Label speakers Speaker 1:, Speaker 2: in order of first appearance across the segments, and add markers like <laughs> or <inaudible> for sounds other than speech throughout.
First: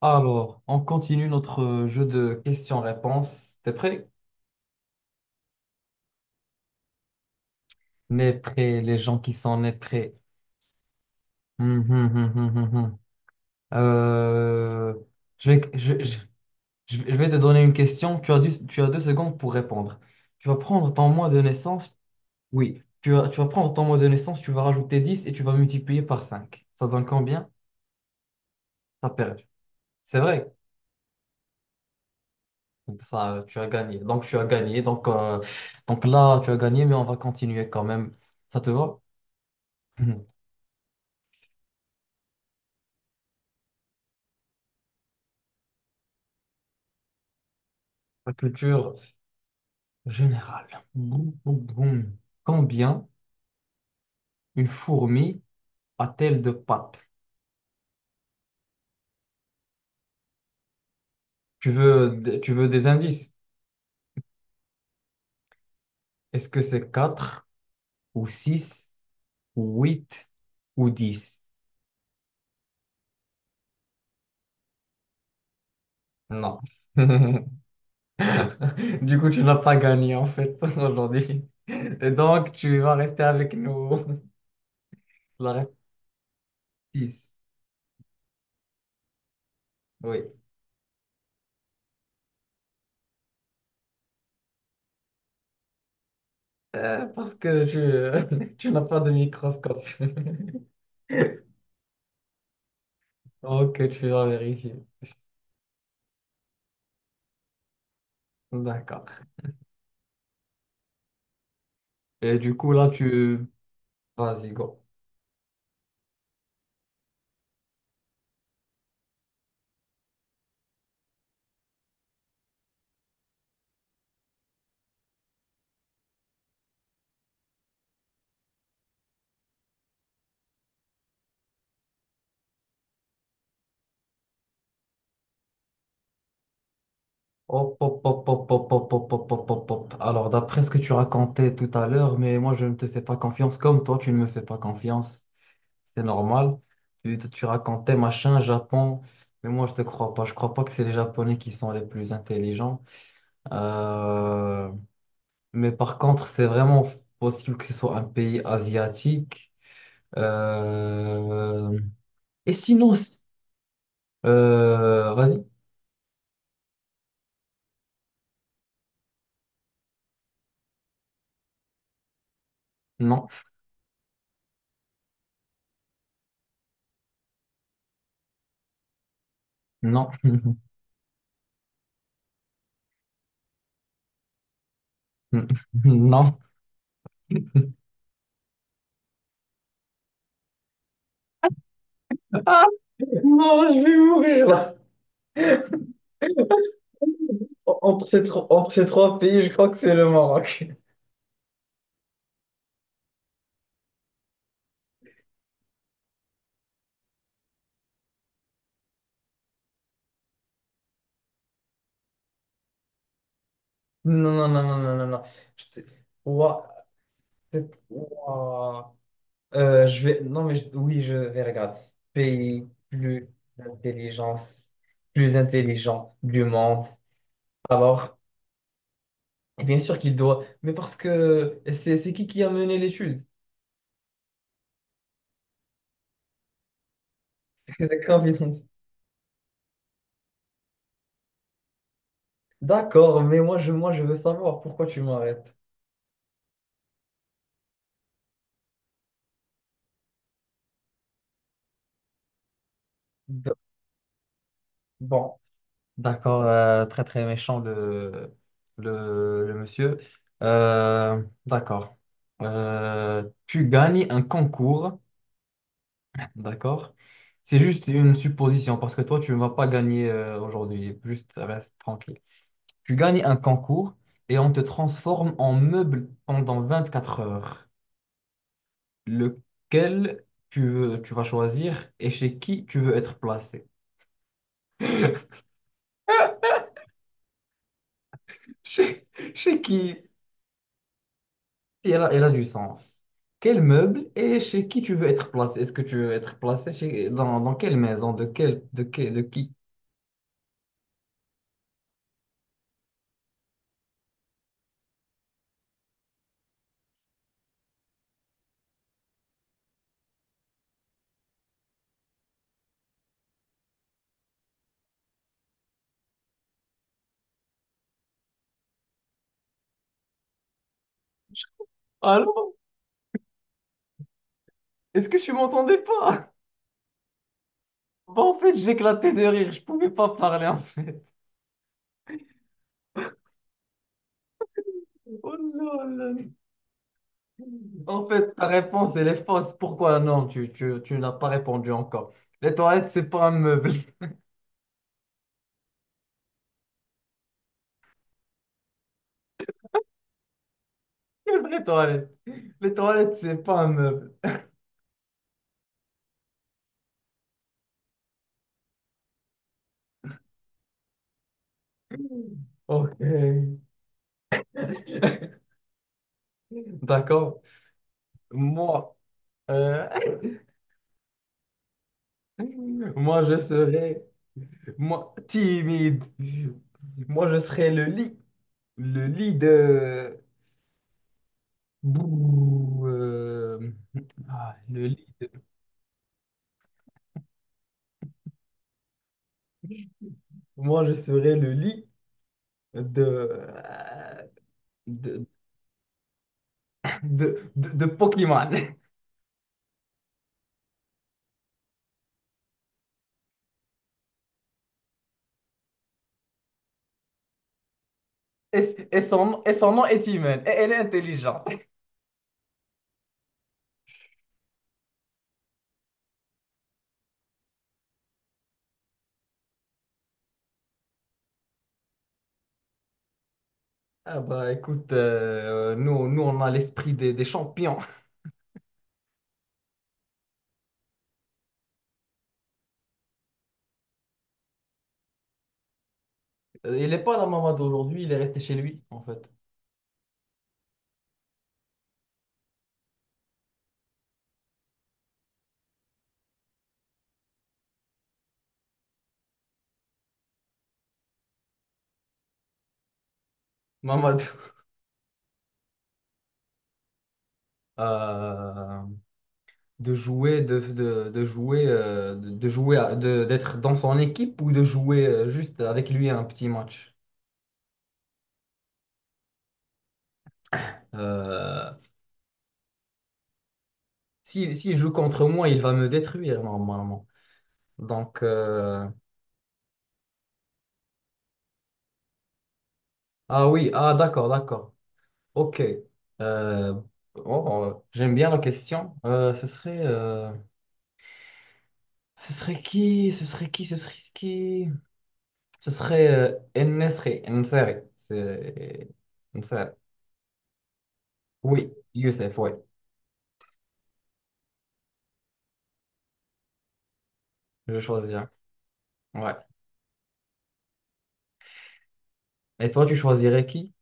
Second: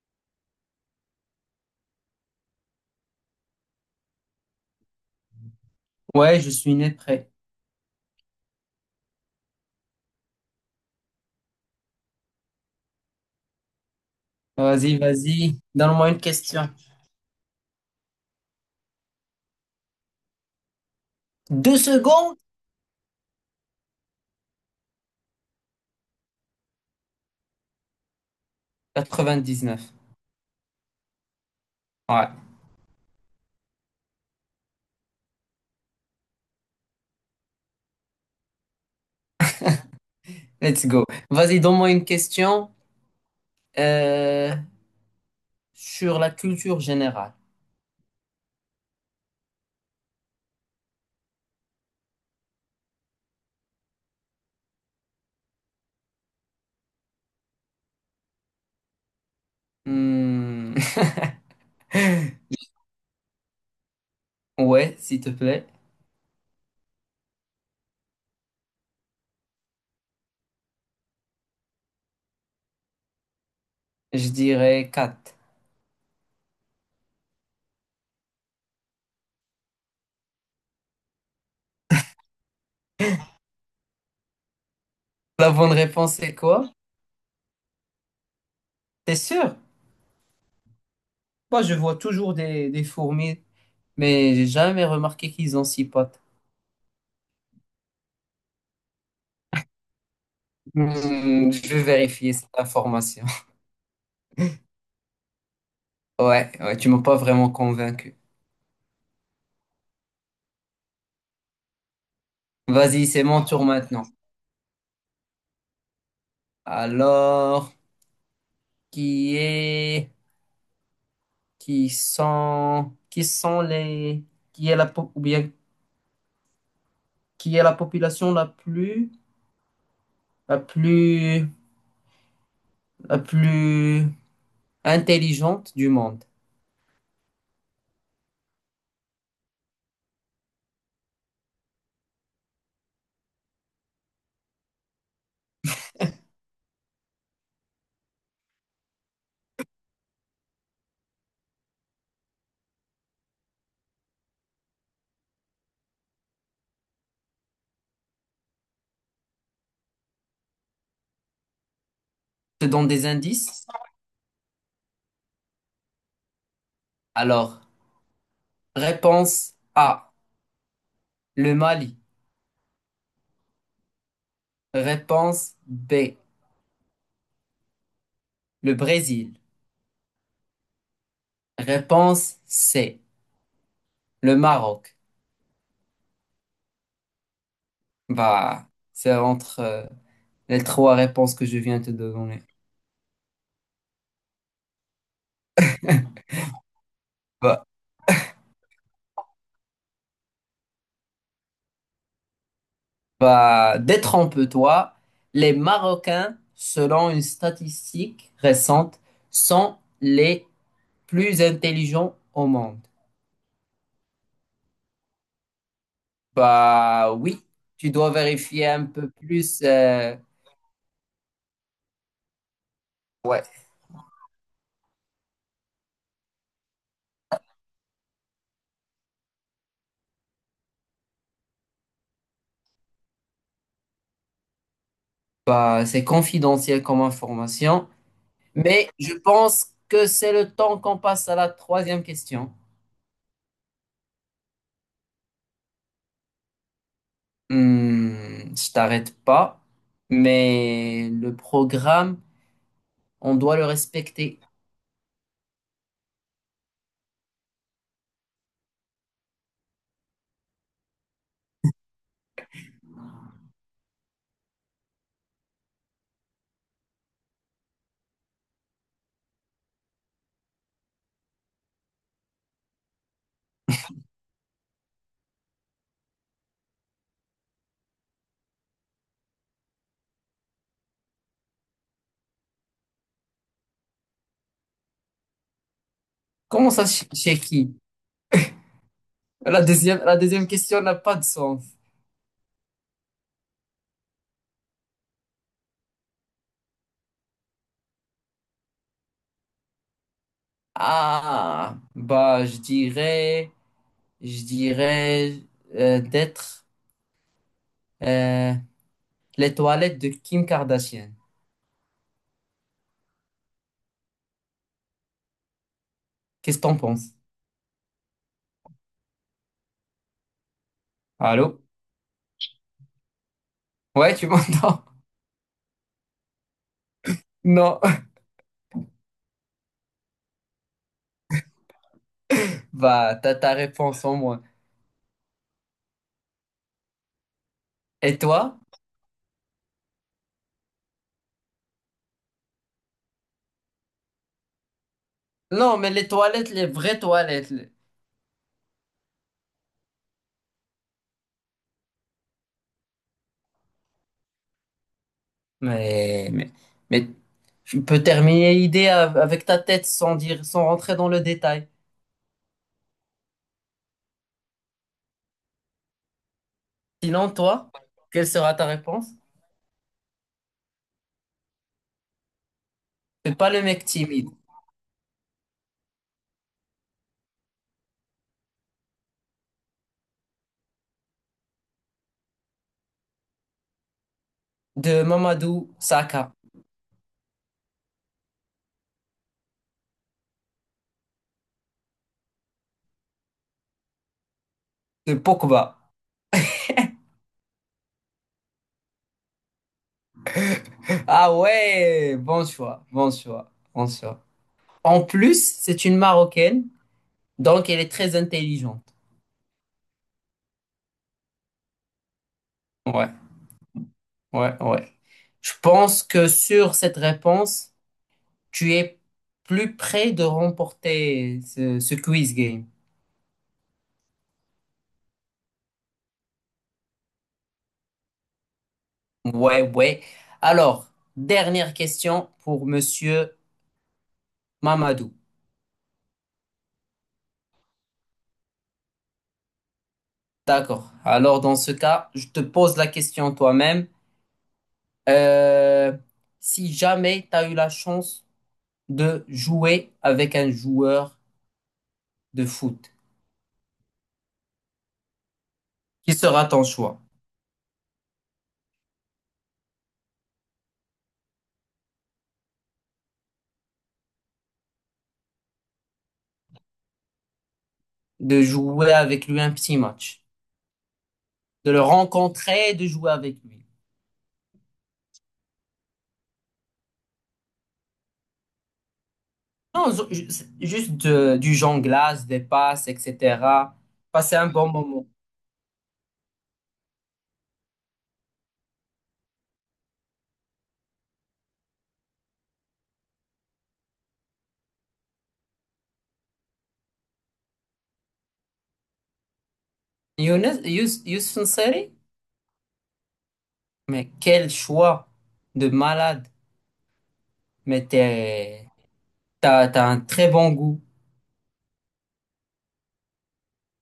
Speaker 1: Alors, on continue notre jeu de questions-réponses. T'es prêt?
Speaker 2: Ouais, je suis né prêt.
Speaker 1: N'est prêt, les gens qui sont nés prêts. Hum, hum, hum, hum, hum, hum. Euh,
Speaker 2: Vas-y,
Speaker 1: je
Speaker 2: vas-y.
Speaker 1: vais, je,
Speaker 2: Donne-moi
Speaker 1: je-
Speaker 2: une question.
Speaker 1: je vais te donner une question. Tu as deux secondes pour répondre. Tu vas prendre ton mois de
Speaker 2: Deux
Speaker 1: naissance.
Speaker 2: secondes?
Speaker 1: Oui. Tu vas prendre ton mois de naissance, tu vas rajouter 10 et tu vas multiplier par 5. Ça donne combien? T'as perdu.
Speaker 2: Quatre-vingt-dix-neuf.
Speaker 1: C'est vrai.
Speaker 2: Ouais,
Speaker 1: Ça, tu as gagné. Donc, tu as gagné. Donc là, tu as gagné, mais on va continuer quand même. Ça te va?
Speaker 2: let's go. Vas-y, donne-moi une question euh, sur la culture générale.
Speaker 1: La culture générale. Boum, boum, boum. Combien une fourmi a-t-elle de pattes?
Speaker 2: Hmm,
Speaker 1: Tu veux des indices?
Speaker 2: <laughs> ouais, s'il te plaît.
Speaker 1: Est-ce que c'est 4 ou 6 ou 8 ou dix?
Speaker 2: Je dirais 4.
Speaker 1: Non. <laughs> Du coup, tu n'as pas gagné en fait <laughs> aujourd'hui. Et donc, tu vas rester avec nous. <laughs>
Speaker 2: La
Speaker 1: La
Speaker 2: bonne
Speaker 1: réponse
Speaker 2: réponse, c'est quoi?
Speaker 1: 6.
Speaker 2: T'es sûr?
Speaker 1: Oui.
Speaker 2: Moi, je vois toujours des fourmis, mais j'ai jamais remarqué qu'ils ont six pattes.
Speaker 1: Parce que tu, <laughs> tu n'as pas de microscope.
Speaker 2: Hmm,
Speaker 1: <laughs>
Speaker 2: je vais vérifier cette information. <laughs>
Speaker 1: Ok, tu vas vérifier.
Speaker 2: Ouais, ouais, tu m'as pas vraiment convaincu.
Speaker 1: D'accord. Et du coup, là,
Speaker 2: Vas-y, c'est mon
Speaker 1: tu...
Speaker 2: tour maintenant.
Speaker 1: Vas-y, go.
Speaker 2: Alors, qui est, qui sont, qui sont les, qui est la, qui est la population la plus, la plus intelligente du monde?
Speaker 1: Hop, hop, hop, hop, hop, hop, hop, hop, hop, hop, hop. Alors, d'après ce que tu racontais tout à l'heure, mais moi, je ne te fais pas confiance comme toi, tu ne me fais pas confiance. C'est normal. Tu racontais machin, Japon, mais moi, je te crois pas. Je crois pas que c'est les Japonais qui sont les plus intelligents. Euh, Mais par contre, c'est vraiment possible que ce soit un pays asiatique. Euh, Et
Speaker 2: Je te donne
Speaker 1: sinon,
Speaker 2: des
Speaker 1: c-
Speaker 2: indices.
Speaker 1: vas-y.
Speaker 2: Alors, réponse A, le Mali.
Speaker 1: Non,
Speaker 2: Réponse B, le Brésil.
Speaker 1: non. <laughs>
Speaker 2: Réponse C, le Maroc.
Speaker 1: Mm. <laughs> Non.
Speaker 2: Bah, c'est entre les trois réponses que je viens de te donner.
Speaker 1: Non, je vais mourir là.
Speaker 2: Bah, bah, détrompe-toi. Les Marocains, selon une statistique récente, sont les plus intelligents au monde.
Speaker 1: Non, non, non, non, non, non, non. Je te- Ouah,
Speaker 2: Bah oui, tu dois vérifier un
Speaker 1: ouah.
Speaker 2: peu plus.
Speaker 1: Je vais. Non, mais je- oui, je vais regarder. Pays plus
Speaker 2: Ouais.
Speaker 1: intelligence, plus intelligent du monde. Alors, et bien sûr qu'il doit. Mais parce que c'est qui a mené l'étude?
Speaker 2: Bah, c'est confidentiel comme information,
Speaker 1: C'est <laughs>
Speaker 2: mais je pense que c'est le temps qu'on passe à la troisième question.
Speaker 1: d'accord, mais moi, je veux savoir pourquoi tu m'arrêtes.
Speaker 2: Hmm, je t'arrête pas, mais le programme, on
Speaker 1: D-
Speaker 2: doit le respecter.
Speaker 1: Bon. D'accord, très très méchant le monsieur. D'accord. Tu gagnes un concours, d'accord. C'est juste une supposition parce que toi, tu ne vas pas gagner aujourd'hui. Juste reste tranquille. Tu gagnes un concours et on te transforme en meuble pendant 24 heures. Lequel tu vas choisir et chez qui tu veux être placé? <laughs>
Speaker 2: Comment ça, chez qui?
Speaker 1: Chez, chez qui?
Speaker 2: La deuxième question n'a pas de sens.
Speaker 1: Si elle a, Elle a du sens. Quel meuble et chez qui tu veux être placé? Est-ce que tu veux être placé dans quelle maison? De qui?
Speaker 2: Ah, bah, je dirais d'être euh, les toilettes de Kim Kardashian. Qu'est-ce que t'en penses? Allô?
Speaker 1: Allô?
Speaker 2: Ouais, tu m'entends?
Speaker 1: Est-ce que tu m'entendais pas?
Speaker 2: <laughs> Non.
Speaker 1: Bah, en fait, j'éclatais de rire. Je pouvais pas parler, en fait.
Speaker 2: Bah, t'as ta réponse en moi.
Speaker 1: Oh là là. En
Speaker 2: Et
Speaker 1: fait, ta
Speaker 2: toi?
Speaker 1: réponse, elle est fausse. Pourquoi non? Tu n'as pas répondu encore. Les toilettes, c'est pas un meuble. <laughs>
Speaker 2: Non, mais les toilettes, les vraies toilettes.
Speaker 1: Les vraies toilettes. Les toilettes, c'est pas un meuble.
Speaker 2: Mais, mais, mais tu peux terminer l'idée avec ta tête sans dire, sans rentrer dans le détail.
Speaker 1: Ok. <laughs>
Speaker 2: Sinon,
Speaker 1: D'accord.
Speaker 2: toi, quelle sera ta
Speaker 1: Moi.
Speaker 2: réponse?
Speaker 1: euh, Moi, je
Speaker 2: C'est pas le mec
Speaker 1: serais,
Speaker 2: timide
Speaker 1: moi, timide. Moi, je serais le lit de... Bouh, euh, ah, le
Speaker 2: de
Speaker 1: lit de-
Speaker 2: Mamadou Saka,
Speaker 1: Moi, je serais le lit de...
Speaker 2: de
Speaker 1: De,
Speaker 2: Pogba.
Speaker 1: de Pokémon.
Speaker 2: Ah ouais, bon choix, bon choix, bon choix. En plus, c'est une Marocaine, donc elle est très intelligente.
Speaker 1: Et, et son nom est humain. Et elle est intelligente.
Speaker 2: Ouais, ouais, ouais. Je pense que sur cette réponse, tu es plus près de remporter ce quiz game.
Speaker 1: Ah bah écoute, nous on a l'esprit des champions.
Speaker 2: Ouais, ouais. Alors, dernière question pour Monsieur Mamadou.
Speaker 1: Il n'est pas dans Mamadou aujourd'hui, il est resté chez lui en fait.
Speaker 2: D'accord. Alors, dans ce cas, je te pose la question toi-même. Euh, si jamais tu as eu la chance de jouer avec un joueur de foot,
Speaker 1: Mamadou.
Speaker 2: qui sera ton choix?
Speaker 1: Euh, de jouer, à- de- d'être dans son équipe ou de jouer juste avec lui un petit match.
Speaker 2: De jouer avec lui un petit match,
Speaker 1: Euh,
Speaker 2: de le rencontrer, de jouer avec lui.
Speaker 1: Si s'il joue contre moi, il va me détruire normalement. Donc, euh,
Speaker 2: Non, juste du jonglage, des passes,
Speaker 1: ah oui,
Speaker 2: etc.
Speaker 1: ah d'accord,
Speaker 2: Passer un bon
Speaker 1: d'accord.
Speaker 2: moment.
Speaker 1: Ok. Euh, oh, J'aime bien la question. Ce serait qui? Ce serait qui? Ce serait qui? Ce serait El Nseri. C'est El Nseri.
Speaker 2: Youssef
Speaker 1: Oui,
Speaker 2: N'Seri?
Speaker 1: Youssef, oui.
Speaker 2: Mais quel choix de malade.
Speaker 1: Je
Speaker 2: Mais
Speaker 1: choisis.
Speaker 2: t'es-
Speaker 1: Ouais.
Speaker 2: T'as, t'as un très bon goût.
Speaker 1: Et toi, tu choisirais qui?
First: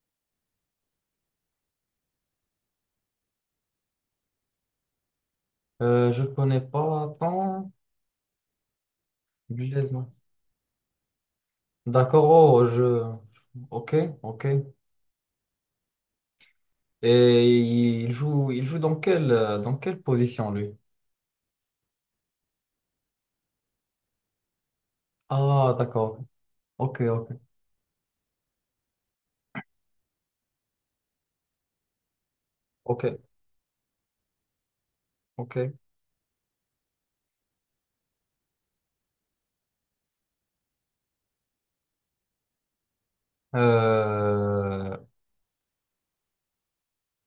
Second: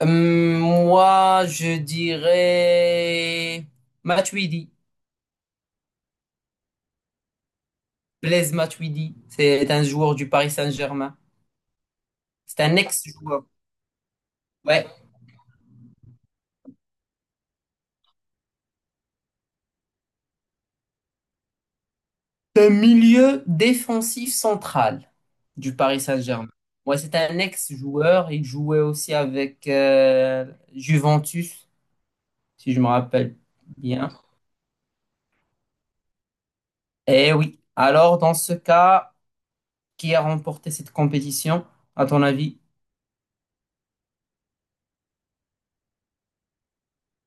Speaker 2: Moi, je dirais Matuidi.
Speaker 1: Je connais pas tant
Speaker 2: Blaise Matuidi. C'est un
Speaker 1: Blaise, non.
Speaker 2: joueur du Paris Saint-Germain.
Speaker 1: D'accord,
Speaker 2: C'est
Speaker 1: oh,
Speaker 2: un
Speaker 1: je...
Speaker 2: ex-joueur.
Speaker 1: Ok, ok.
Speaker 2: Ouais.
Speaker 1: Et il joue dans dans quelle position, lui?
Speaker 2: C'est un milieu défensif central
Speaker 1: Ah,
Speaker 2: du Paris
Speaker 1: d'accord.
Speaker 2: Saint-Germain. Moi,
Speaker 1: Ok,
Speaker 2: c'est
Speaker 1: ok,
Speaker 2: un ex-joueur. Il jouait aussi avec Juventus, si je me
Speaker 1: ok,
Speaker 2: rappelle bien.
Speaker 1: ok.
Speaker 2: Eh oui. Alors, dans ce cas, qui a remporté cette compétition, à ton avis?
Speaker 1: Euh,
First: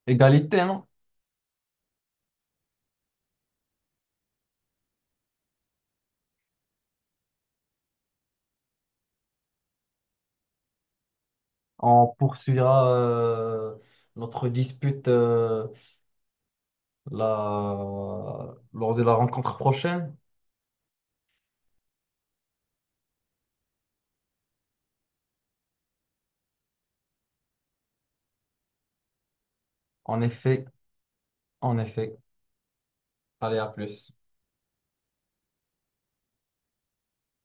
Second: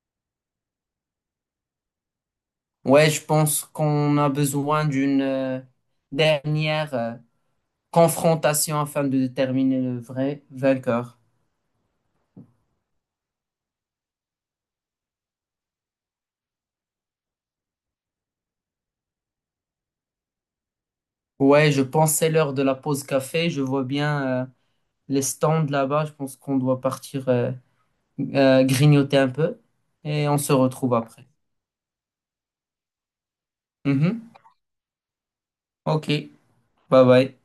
Speaker 1: Égalité, non?
Speaker 2: Ouais, je pense qu'on a besoin d'une dernière confrontation afin de déterminer le vrai vainqueur.
Speaker 1: On poursuivra notre dispute la... lors de la rencontre prochaine.
Speaker 2: Ouais, je pense que c'est l'heure de la pause café. Je vois bien. Les stands là-bas. Je pense qu'on doit partir grignoter un peu
Speaker 1: En
Speaker 2: et on se
Speaker 1: effet,
Speaker 2: retrouve après.
Speaker 1: en effet. Allez, à plus.
Speaker 2: Mhm. Ok, bye bye.